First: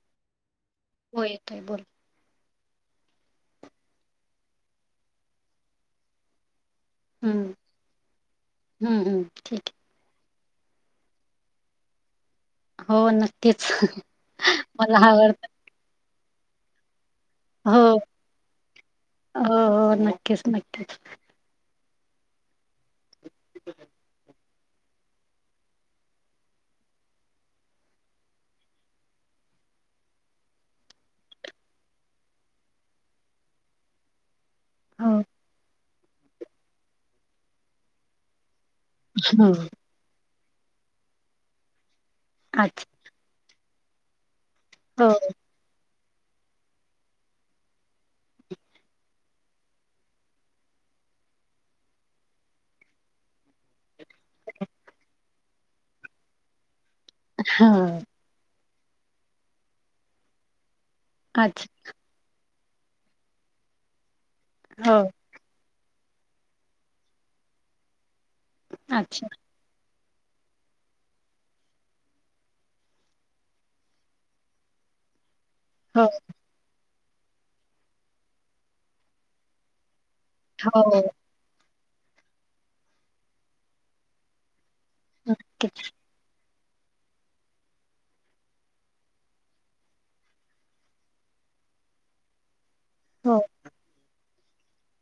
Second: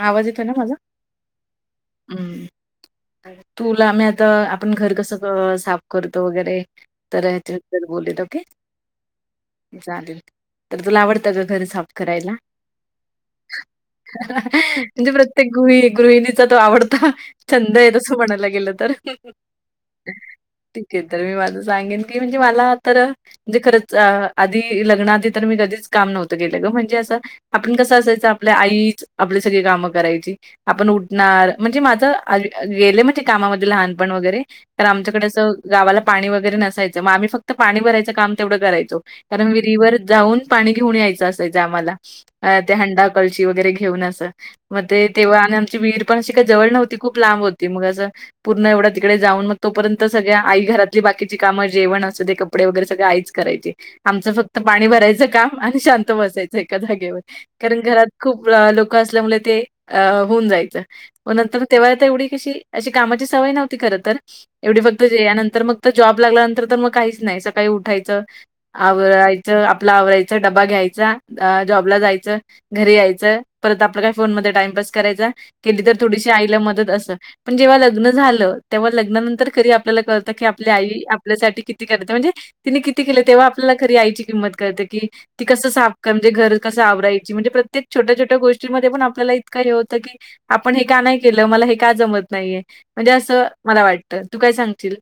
आवाज येतोय ना माझा. हो येतोय बोल. हूं! तूला मि आता आपण घर कस क साफ करतो वगैरे. तर हम्म, [unintelligible] ओके हम्म, हम्म ठीक आहे. चालेल. तर तुला आवडतं का घरं साफ करायला. हो नक्कीच. मला म्हणजे आवडतं प्रत्येक गृहि-गृहिणीचा तो आवडता. छंद आहे हो. तस म्हणायला गेलं तर, हो, हो नक्कीच, ठीक नक्कीच. आहे तर मी माझं सांगेन. ती म्हणजे माला तर म्हणजे खरंच. आधी लग्नाआधी तर मी कधीच काम नव्हतं केलं ग म्हणजे असं, आपण कसं असायचं आपल्या आईच. आपली सगळी कामं करायची. आपण उठणार म्हणजे माझं गेले म ते कामामध्ये लहानपण वगैरे. तर हो, आमच्याकडे असं गावाला पाणी वगैरे नसायचं, म आम्ही फक्त पाणी भरायचं काम तेवढं करायचो. हो कारण विहरीवर जाऊन पाणी घेऊन यायचं असायच आम्हाला त्या अच्छा हंडा कळशी वगैरे घेऊन अस म ते हो, तेव्हा आणि आमची विहीर. पण अशी काही जवळ नव्हती, खूप लांब होती मग असं. पूर्ण एवढं तिकडे जाऊन मग तोपर्यंत सगळ्या आई घरातली बाकीची कामं जेवण असु दे कप कपडे वगैरे सगळं आईच करायचे आमचं फक्त पाणी भरायचं काम आणि शांत बसायचं एका जागेवर. कारण हो घरात खूप लोक असल्यामुळे ते अ होऊन जायचं. म नंतर अच्छा तेव्हा आता एवढी कशी अशी कामाची सवय नव्हती खरं तर, एवढी हो फक्त जयानंतर मग. त जॉब लागल्यानंतर तर मग काहीच नाही सकाळी उठायचं अच्छा आवराय चं आपला आवरायचं डबा घ्यायचा, अ जॉबला जायचं घरी यायचं. परत आपल्या काय फोन मध्ये टाइमपास करायचा केली तर थोडीशी आईला मदत अस. पण जेव्हा लग्न झालं तेव्हा लग्नानंतर खरी आपल्याला कळतं की आपली हो, आई हो आपल्यासाठी किती करते म्हणजे तिने किती केलं तेव्हा आपल्याला खरी आईची किंमत कळते कि ती कस नक्कीच साफ म्हणजे घर कसं आवरायची म्हणजे प्रत्येक छोट्या छोे ट्या गोष्टीमध्ये पण आपल्याला इतकां हे होतं की आपण हे का नाही केलं, मला हे का जमत नाहीय. म्हणजे हो. असं मला वाटतं तू काय सांगशील.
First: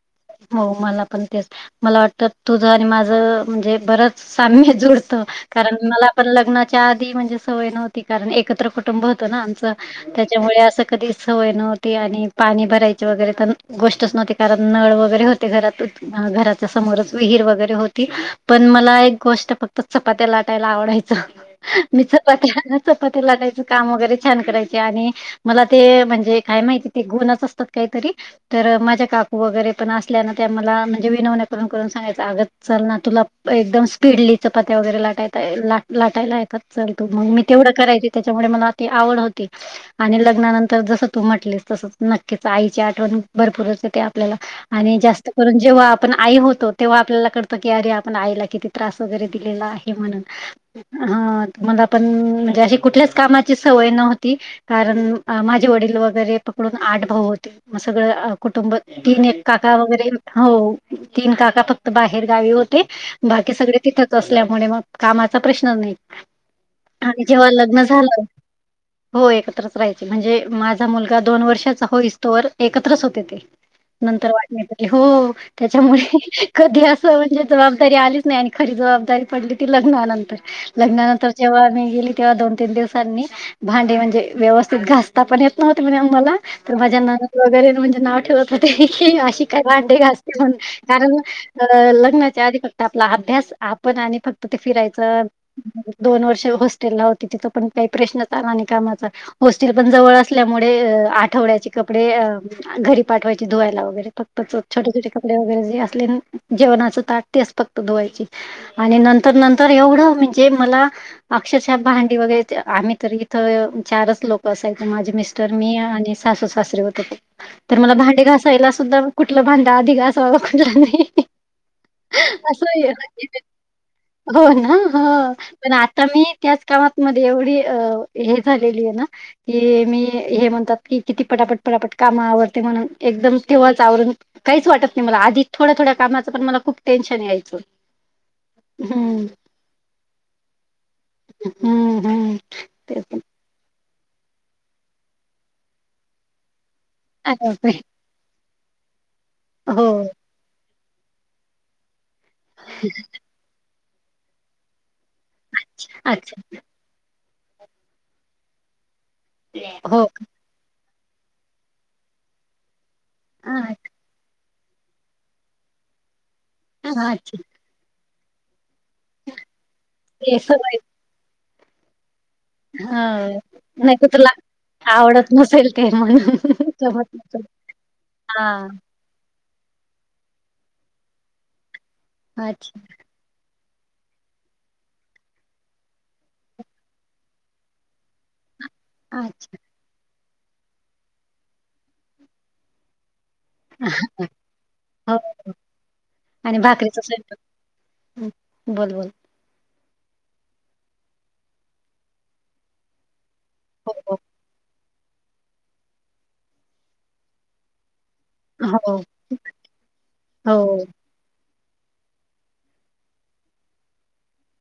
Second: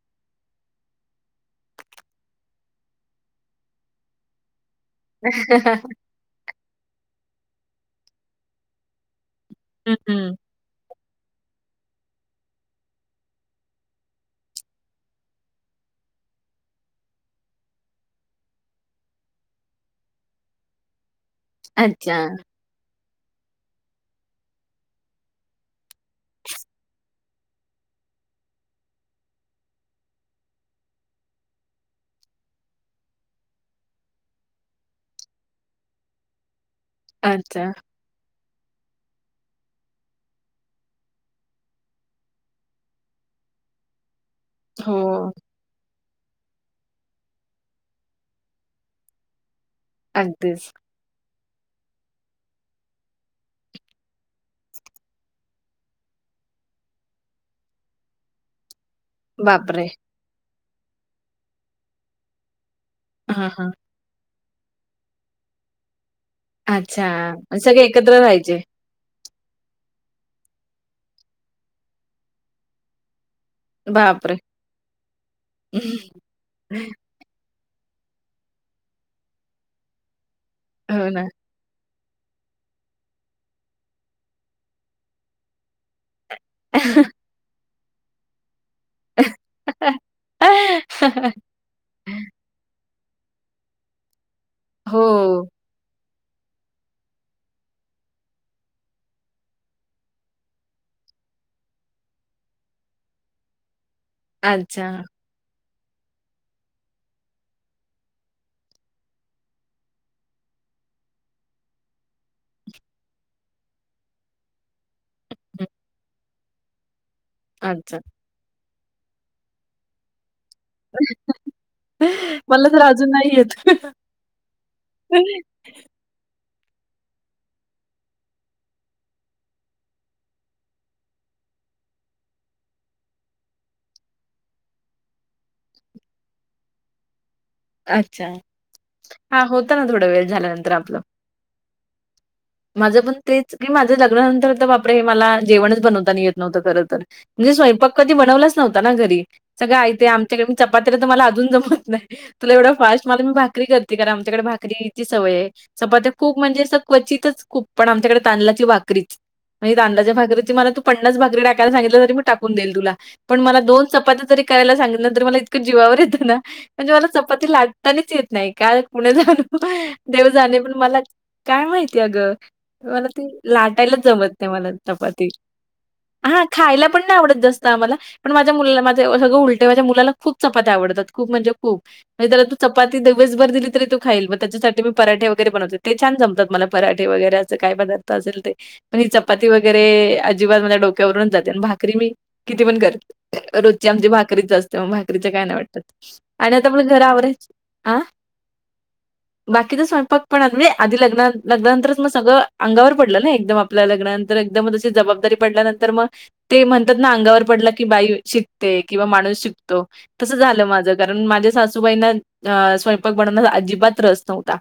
हो मला पण तेच, मला वाटतं तुझ आणि माझं म्हणजे बरंच साम्य जुड त कारण मला पण लग्नाच्या आधी म्हणजे सवय नव्हती कारण एकत्र कुट टंब होत ना आमच हं, हं. त्याच्यामुळे अस कधी सवय नव्हती आणि पाणी भरायची वगैरे त गोष्टच नव्हती कारण नळ वैगरे होते घरात. अ घराच्या समोरच विहीर वगैरे होती, पण मला एक गोष्ट फक्त चपात्या लाटायला आवडाय स [unintelligible] मी अच्छा, चपात्या, चपात्या लाटायचं काम वगैरे, छान करायची आणि मला ते म्हणजे काय माहिती ते गुंनच असतात काहीतरी, तर माज्या काकू वगैरे पण असल्याना, त्या मला म्हणजे विनवण्या करून करून सांगायच, आगं चल ना, तुला एकदम पिडली चपात्या वगैरे लाटाता यायला ला लाटायला येतात, चल तू, मंग मी अच्छा. तेवढं करायची, त्याच्यामुळे मला आ ती आवड होती. आणि लग्नानंतर जसं तू म्हटलीस, तसंच नक्कीच आईची आठवण, भरपूरच येते आपल्याला आणि हो. जास्त करून जेव्हा आपण आई होतो, तेव्हा आपल्याला कडत की, अरे आपण आईला किती त्रास वगैरे दिलेला ये. म्हणून अगदीच. हं मला पण, म्हणजे अशी कुठल्याच कामाची सवय नव्हती. कारण माझे वडील वगैरे पकडून, आठ भाऊ होते असं, मग सगळं कुटुंब तीन काका बापरे! वगैरे हो, तीन काका फक्त, बाहेर गावी होते. हां, बाकी हां. सगळे तिथं त असल्यामुळे मग कामाचा प्रश्न नाही. अच्छा, आणि जेव्हा लग्न सगळे एकत्र झालं राहायचे. हो एकत्रच राहायचे, म्हणजे माझा मुलगा दोन वर्षाचा होइसतोवर एकत्रच होते ते. नंतर बापरे! वाटण्या केल्या, हो त्याच्यामुळे कधी म्हणजे जबाबदारी आलीच नाही आणि खरी जबाबदारी पडली, ती हो ना. लग्नानंतर-लग्नानंतर जेव्हा मी गेली, तेव्हा दोन तीन दिवसांनी भांडे, म्हणजे व्यवस्थित घासता पण येत नव्हते, म्हण आ म्हाला तर माझ्या नणंद वगैरेणे म्हणजे नाव ठेवत ह्हणं, अशी काय भांडे घासते मन असते म्हण कारण अ लग्नाच्या आधी, फक्त आपला अभ्यास आपण आणि फक्त ते हो. फिरायचं दोन वर्ष हॉस्टेल ला होते, तिथं पण काही प्रश्नच आला नाही कामाचा. होस्टेल पण जवळ असल्यामुळे, आठवड्याचे कपडे अ घरी पाठवाय धूवायला वगैर फक्त, छोेट अच्छा. छोटे. [unintelligible] वगैरे जे अस जेवणाच ताट तेच फक्त धुवायची. [unintelligible] आणि नंतर नंतर एवढं म्हणजे मला अक्षरशः भांडी वगैरे त आम्ही तर इथ, चारच लोकं असायचे, माझे मिस्ट. हं. मी आणि सासू सासरे होते, तर मला अच्छा. भांडे घासायला, सुद्धा कुठलं भांड आधी घा खु नाही अस. मला तर अजून नाही [unintelligible] येत. होणा, हं. पण आता मी, त्याच कामातमध्ये एवढी हे झालेली ये ना. की मी, हे म्हणतात की, किती पटापट-पटापट कामं आवरते म्हणून. एकदम तेव्हाच आवरून, काहीच वाटत नही मला, आधी थोड्या--थोड्या कामाचं पण, मला खूप टेन्शन यायचं. अच्छा, हं, हां होत ना, थोड वेळ, झाल्यानंतर आपलं. हम्म हम्म. माझं पण तेच की, माझं लग्नानंतर, तर बापडे, मला जेवणच बनवताना येत नव्हतं खरं तर. अरे नहीं बापरे! स्वयंपाक कधी बनवलाच नव्हता ना घरी, सगळं हो. आयत आमच्याकड मी चपात्या तर मला अजून जमत नाही. तुला एवढं फास्ट, मला मी भाकरी करते, कारण आमच्याकडे भाकरीकॅजी सवय ये, चपात्या खूप अच्छा. म्हणजे अस क्वचितच खूप, पण आमच्याकड तांदळाची, भाकरीच. म्हणजे हो तांदलाची का? भाकरी, मला त. पन्नास भाकरी टाकायला सांगितलं तर मी टाकून देईन तुला, पण दोन चपात्या तरि करायला सांग [unintelligible] नंतर मला इतकं जीवावर येतं ना, अ, म्हणजे मला अच्छा. चपाती लाटतानि च येत नाही. पुणे जाण, देव ते जाणे, पण सवय मला काय माहिती अग. मला ते हां. नाही लाटायलाच तर जमत तुला नाही, मला चपाती, आवडत नसेल ते म्हणून हां खायला पण जमत नाही आवडत नसेल. जास् त, आम्हाला, पण माझ्या हां. मुलाल [unintelligible] सगळं उलटय. माझ्या मुलाला खूप चपात्या आवडतात. खूप म्हणजे खूप. नाही त्याला तू अच्छा, चपाती देऊ दिवसभर दिली तरी तो खाईल. मग त्याच्यासाठी मी पराठे वगैरे बनवते. ते छान जमतात मला. पराठे वगैरे अस काय पदार्थ असेल ते. पण ही चपाती अच्छा. वैगेर ते अजिबात माझ्या डोक्यावरूनच जाते. अन् भाकरी मी, किती पण करेल. रोजची आमची भाकरीच असते. मग हो भाकरीच्या काय नाही वाटत. आणि आता आपलं भाकरीचा घर स्वयंपाक. आवरायच आ? हं. बोल, बोल. बाकीचा स्वयंपाकपण अगदी, आधी लग्ना लग्नानंतरच मग सगळं, अंगावर पडलं ना एकदम. आपल्या हो लग्नानंतर एकदम मग अशी जबाबदारी पडल्यानंतर मग ते म्हणतात ना. अंगावर पडलं की, बाई शिकते. हो किंवा माणूस शिकतो. तसं झालं हो. माझं. कारण माझ्या सासूबाईना. स्वयंपाक बनवन्यात अजिबात रस नव्हता.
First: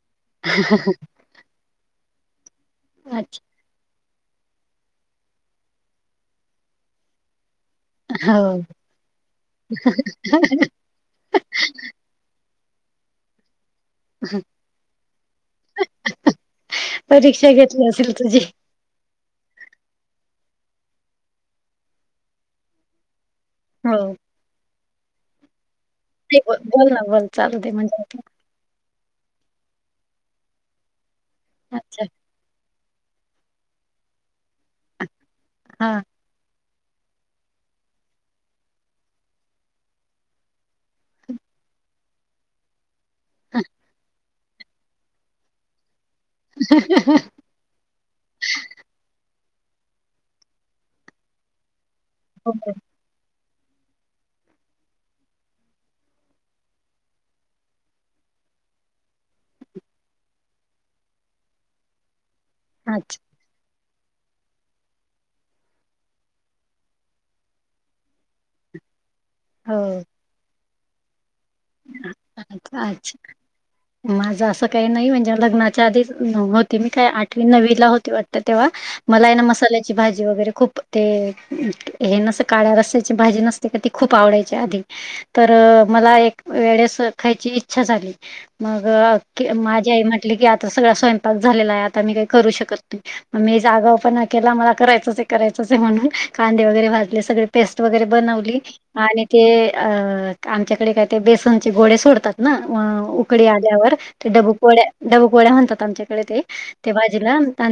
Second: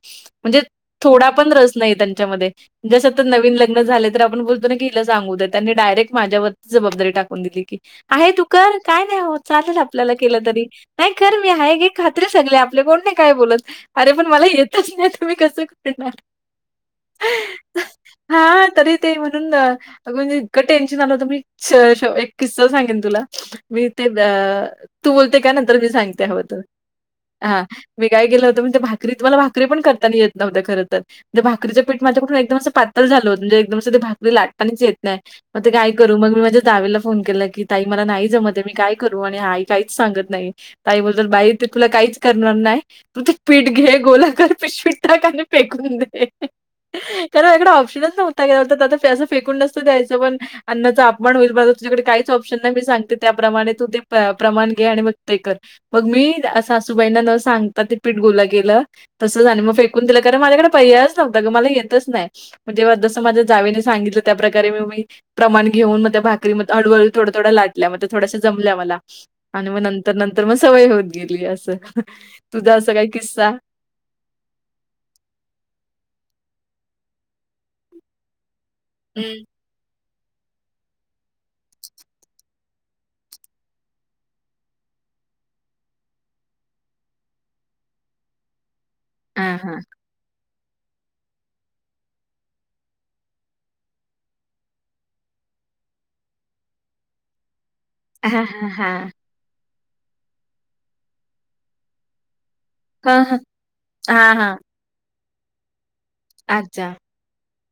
म्हणजे थोडा पण, रस नाही त्यांच्यामध्ये. जस आता अच्छा नवीन लग ग्न झाले तर आपण बोलतो ना, हिला सांगू दे. त्यांनी डायरेक्ट, माझ्यावरती जबाबदारी टाकून दिली की. आहे तू हो कर. काय नाही होत. चालल आपल्याला केलं तरी. नाही कर मी हाय की, खात ते सगले आपले. कोण नाही, काय बोलत. अरे पण, मला येतच नाही. त कसं करणार? परीक्षा घेतली असेल, तुझी. हां, तरी ते म्हणून अग म्हणजे, इतकं टेन्शन आल होतं. मी स स एक किस्सा सांगेन तुला. मी हो ते द नाही अ तू बोलते का? नंतर मी सांगते. हवं बोल तर. बोल ना बोल चालू हा, दे मी म्हणजे काय गेलं होत माहितेय. भात भाकरी. मला भाकरी पण करता ना येत नव्ह्यत्या खर तर. म्हणजे भाकरीच पीठ अच्छा माझ्याकडून एकदम असं पात तळ झाल होत. म्हणजे एकदम असं ते भाकरी लाटतानीच येत नाही. मग ते काय हा करू? मग मी माझ जावेला फोन केला की, ताई मला नाही जमतय. मी काय करू? आणि आई काहीच सांगत नाही. ताई बोलत्या बाई, ते तुला काहीच करणार नाही. तु, ते पीठ घे. गोला कर. पिशवीत टाक आणि फेकून दे. [unintelligible] कारण इकडा ऑप्शच न्हवता. [unintelligible] आता असं फेकून नसतं द्यायचं. पण अन्नाचा अपमान होईल ब आता तुझ्याकडे काय हो ऑप्शन हो. नाही. मी सांगते, त्याप्रमाणे तू ते प्रमाण घे. आणि मग ते कर. मग मी सासूबाईंना न सांगता, ते पीठ गोला केलं. तसच आणि मग फेकून दिल. का म माझ्याकडे पर्याच नव्हता गं. मला येतच नाय. म जेव्हा अच्छा जसं, माझ्या जावेने सांगितलं. त्याप्रकारे म मी प्रमाण घेऊन म त्या भाकरी म हळूहळू थोड्या - थोड्या लाटल्या. म त्या थोड्याशा, जमल्या मला. आणि म हो नंतर - नंतर म सवय होत गेली. असं. तुझा अच्छा असा अच्छा काय, किस्सा? माझं असं काही नाही. म्हणजे लग्नाच्या आधीच, होती. मी काय आठवी - नव्वीला होती वाटत तेव्हा. मला हाय ना. हं. मसाल्याची भाजी वगैरे खूप ते हे, ना अस काळ्या रस्साची भाजी नसते का? ती खूप आवडायची आधी. तर मला एक [inaudible] आस खायची इच्छा झाली. मग हां, हां. माझी आई म्हट ली की, आता सगळा स्वयंपाक झालेला हाय. आता मी काय करू शकत नाही. मी आसा आगावपणा केला. मला करायचंचय, करायचंचय म्हणून. कांदे वगैरे भाजले सगळे. पेस्ट वगैरे हां, बनवली. हां, हां. आणि ते अ आमच्याकडे काय ते? बेसनचे गोडे सोडतात. ते ना हां, उकडी आल्यावर. ते हां, हां. डबूपोळ्या, डबूपोळ्या म्हणतात आमच्याकडे ते. अच्छा. ते भाजी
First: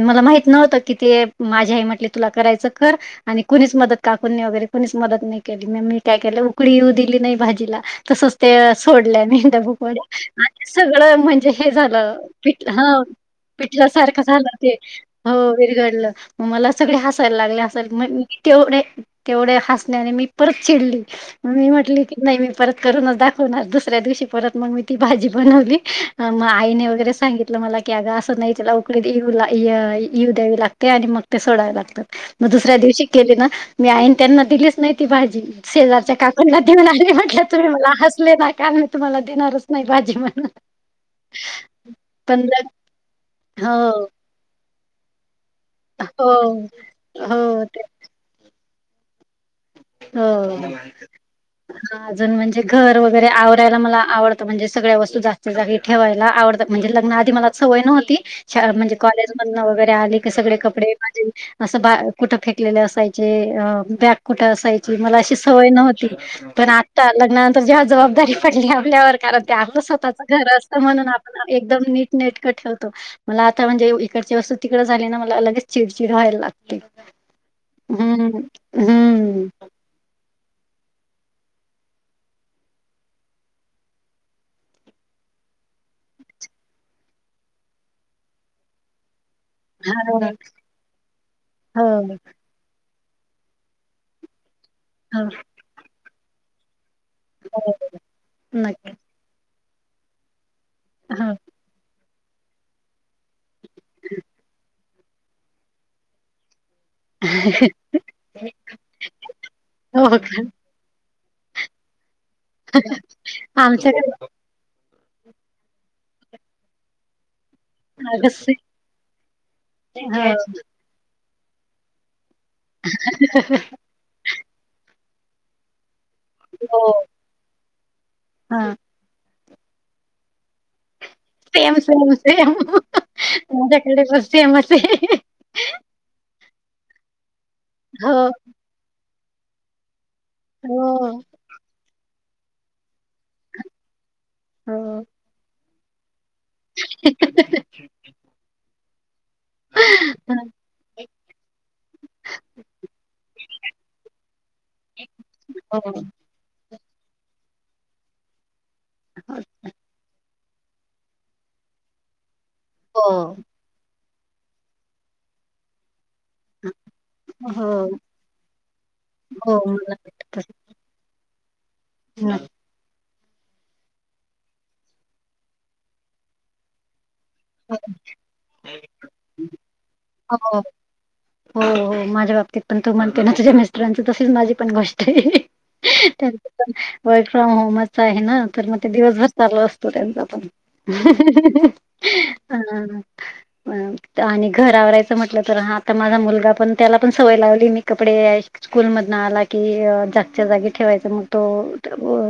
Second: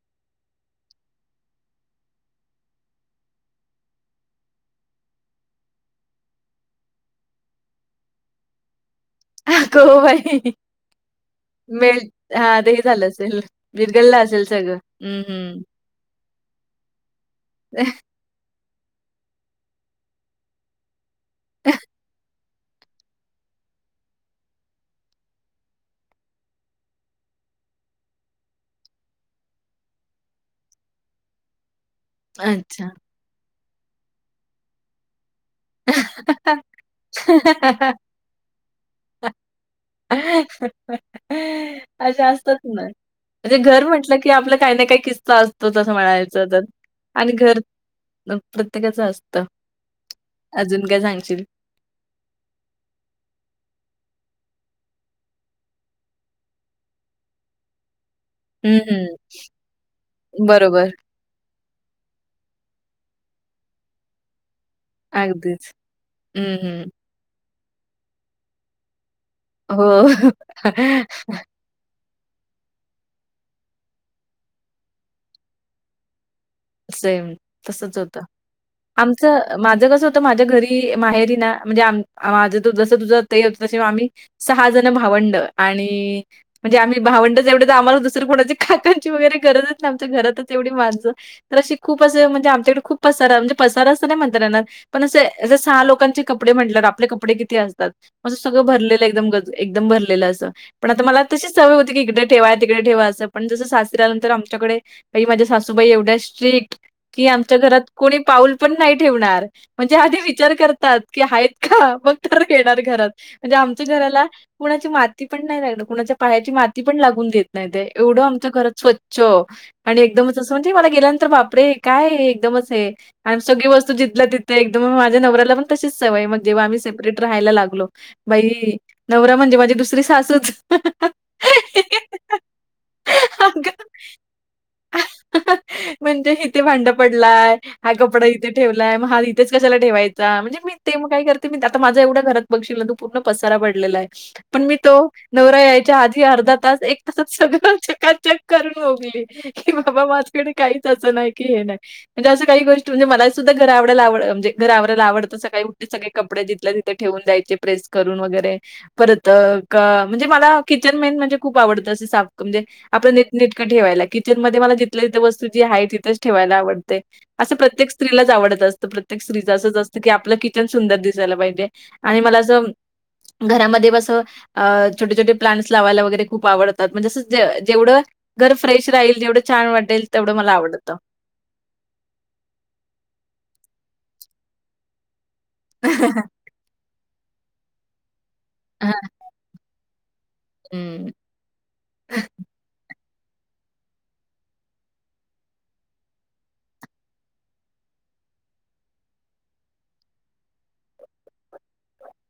मला माहित नव्हत की ते. माझी आई म्हटली, तुला करायचं तर कर. आणि कुणीच मदत, काकून वगैरे कुणीच मदत नाही केली. म मी काय केलं, उकडी येऊ दिली नाही भाजीला. तसंच ते सोडल्या डब्बू अगो पोळ्या. बाई! आणि सगळं म्हणजे हे झालं. मेल्ट हां, पिठलं. ते ह. झालं असेल. पिटलसारखं विरघळलं असेल झालं ते. सगळं. हं, हो हं. विरघडलं. म मला सगळे हसायला लागले. असल मग तेवढे तेवढ्या हसण्याने, मी परत चिडली. मी म्हटली की नाय मी परत करूनच दाखवणार दुसऱ्या दिवशी परत मग मी ती भाजी बनवली अ म आईने वगैरे सांगित सागितलं मला की अग असं नाही त्यला उकळी येऊ अ येऊ द्यावी लागते आणि मग ते सोडावे लागतात. म दुसऱ्या अच्छा. दिवशी केली ना मी आईन त्यांना दिलीच नाय ती भाजी शेजारच्या काकूंना देऊन आले म्हटलं तुम्ही मला हसले ना काल मी तुम्हाला देणारच नाही भाजी म्हणून अशे पण असतात जर ना म्हणजे हो घर म्हटलं की आपलं काय ना काय किस्स स्सा असतो असच असं हो म्हणायचं तर आणि घर हो ते प्रत्येकाचं असत हो. हा अजून म्हणजे घर वगैरे आवरायला मला आवडतं म्हणजे सगळ्या वस्तू जगाच्या जागी ठेवायला आवडतं म्हणजे लग्ना आधी मला सवय नव्हती. शाळा हं, म्हणजे हं. कॉलेज मधन वगैरे आले की सगळे बरोबर. कपडे माझी असं बा कुठं फेकलेले असायचे अ बॅग कुठं अस यची मला अशी सवय अगदीच. नव्हती हं, पण हं. आता लग्नानंतर जेव्हा जबाबदारी पडली आपल्यावर कारण ते आपलं हो. स्वतःचं घर असतं म्हणून आपण एक एकदम नीट नेटक ठेवतो मला आता म्हणजे इकडची वस्तू तिकड झाली ना मला लगेच चिडचिड व्हायला लाग सेम तसच होत आमचं हम्म अ माझं कसं होतं माझ्या घरी माहेरी ना म्हणजे आम माझं जसं तुझं ते होत तसे आम्ही सहा जण भावंड आणि म्हणजे आम्ही भावंड एवढे तर आम्हाला दुसरे कोणाची काकांची वगैरे गरजच नाय आमच्या हो घरातच एवढी माणसं तर अशी हो खूप असं म्हण म्हणजे आमच्याकडे खूप पसार म्हणजे पसार असं नाय म्हणता येणार पण हो असे अस सहा लोकांची कपडे म्हंटल्यावर आपली कप कपडे किती असतात म अस सगळं नक्की भरलेलं एकदम गच एकदम भरलेलं अस पण आता मला हो. तशीच सवय होती की इकडे ठेवा तिकडे ठेवा असं पण जसं सासरी आल्या नंतर आमच्याकडे बाई माझ्या सासूबाई एवढ्या स्ट्रिक्ट की आमच्या घरात कोणी पाऊल पण नाही ठेवणार म्हणजे हो आधी विचार करतात. की आहेत का मग तर येणार घरात म्हणजे का आमच आमच्याकडे घराला कुणाची माती पण नाय लागणार कुणाच्या पायाची माती पण लागून देत नाही ताई एवढं अगस्ट आमच्या घरात स्वच्छ आणि एकदमच असं म्हणजे मला गेल्या नं म्हणलं बापरे काय हे एकदमच हे आणि सगळी वस्तू जिथल्या तिथं एकदम माझ्या नवऱ्याला पण तशीच सवय मग जेव्हा आम्ही हो हो सेपरेट राहायला लागलो हां. बाई नवरा म्हणजे माझी दुसरी सासूच सेम सेम सेम अगं आमच्याकडं पण सेमच ये म्हणजे इथे भांड पडलाय हा हो कपडा इथे ठेवलाय म हा इथेच कशाला ठेवाय चा म्हणजे मी हो ते म काय करते मी आता माझा एवढा घरात बघशील ना तू पूर्ण पसारा पडलेला आय. पण मी हो तो नवरा यायच्या आधी अर्धा तास एक तासात सगळं चकाचक करून मोकली. की बाबा हां. माझ्याकड काहीच असं नाय की हे नाय. म्हणजे असं काही गोष्ट म्हणजे मला सुद्धा घर आवडायला आव म्हणे घर आवरायला आवडंत सकाळी हो उट सगळे कपडे जिथल्या तिथे ठेवून जायचे प्रेस करून वगैरे परत अ क म्हणजे मला किचन मेन म्हणजे खूप आवडतं अस साप म्हणजे आपलं हो नीटनेट क ठेवायला किचन मध्ये मला जिथल्या तिथ वस्तू जी हाय तिथच ठेवायला आवडते अस प्रत्येक हो स्त्रीलाच आवडत असतं प्रत्येक स्त्री हो असं मला असं की आपलं वाटतं किचन सुंदर दिसायला पाहिजे आणि तसंच ना. मला असं घरामध्ये ब असं अ छोटे छोटे प्लांट्स लावायला वगैरे खूप आवडतात म्हणजे असं जे जेवढं घर फ्रेश राहील जेवढं छान वाटेल तेवढं मला अगो आवडतं. बाई हो हो, माझ्या बाबतीत पण तू म्हणते ना, तुझ्या मिस्टरांच तशीच माझी पण गोष्ट हाय. [inaudible] त्यांच पण वर्क फ्रॉम होमच आहे ना, तर मग ते हां. दिवसभर चालू असत त्यांचा पण हं. [inaudible] अ आणि त घर. घर आवरायचं म्हटलं तर, हा आता माझा मुलगा पण त्याला पण सवय लावली मी कपडे स्कूल मधन आला की जागच्या जागी ठेवायच, मग तो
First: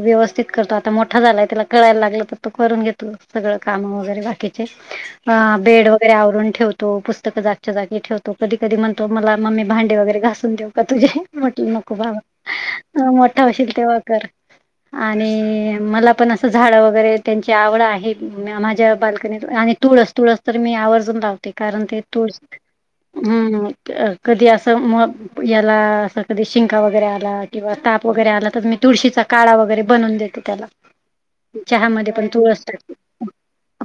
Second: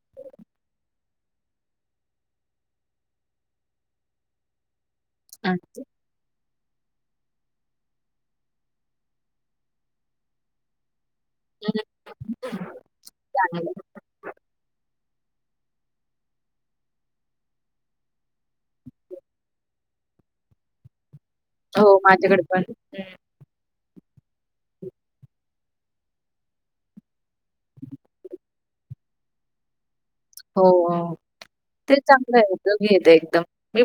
व्यवस्थित करतो. आता मोठा झालाय त्याला कळाय लागलं तर, तो करून घेतो सगळं काम वगैरे बाकीची. हा अच्छा. बेड वगैरे आवरून ठेवतो, पुस स्तक जागच्या जागे ठेवतो. कधी कधी म्हणतो मम्मी भांडे वगैरे घासून देऊ का तुझे? म्हटलं हं. नको बाबा! मोठा चांगलं. होशील तेव्हा कर. आणि मला पण असं झाड वगैरे त्यांची आवड आहे. पुन्हा माझ्या बालकनीत आने तुळस तुळस तर मी आवर्जून लावते, कारण हो, ते तुळस माझ्याकडे पण. हं. हूम कधी असं म याला असं कधी शिंका वगैरे आला किंवा ताप वगैरे आला तर, मी तुळशीचा काढा वगैरे बनवून देते हो. त्याला, हो. ते चहामध्ये पण चांगलं आहे. तूळस टाकते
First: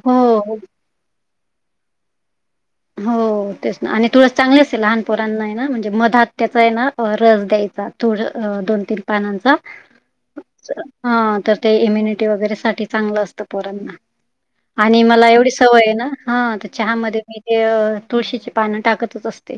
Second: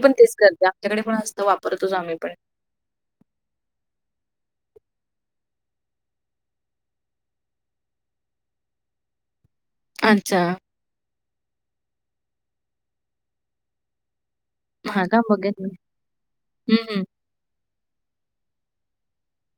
हो हो. अमच्याकडे पण असंत वापरतोच आम्ही पण हो. हो तेच ना आणि तुळस चांगली असते लहानपोरांना हाय ना म्हणजे मधात त्याचा आहे ना रस द्यायचा. थोड दोन तीन पानांचा अच्छा. हा तर ते इम्युनिटी वगैरे साठी चांगलं असतं पोरांना. आणि हां का? मला एवढी बघेन मी. सवय ये ना, हा तर हं, हं. चहामध्ये मी जे तुळशीची पानं टाकतच असते.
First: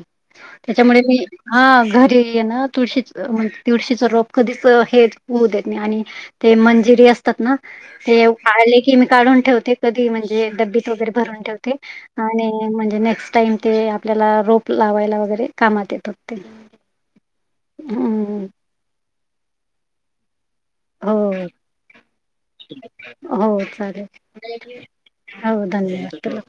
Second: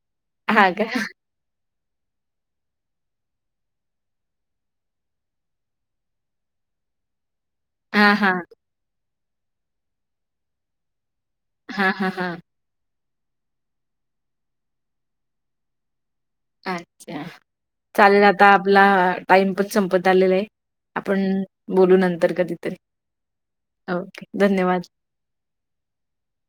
हां का? त्याच्यामुळे मी हा घरी ह ना तुळशीच म्हणज तुळशीचा रोप कधीच हेच होऊ देत नाही आणि ते मंजिरी आस तत ना हां, हे हां. आले की मी काढून ठेवते, कधी म्हणजे ड्बीत वगैरे भरून ठेवते. हां, हां, ते हां. आणि म्हणजे नेक्स्ट टाइम ते आपल्याला रोप लावायला वगैरे कामात येते. अच्छा, चालेल आता आपला टाइम पणं संपत आलेला आहे. हो आपण बोलू नंतर कधीतरी, ओके, धन्यवाद! हाव धन्यवाद!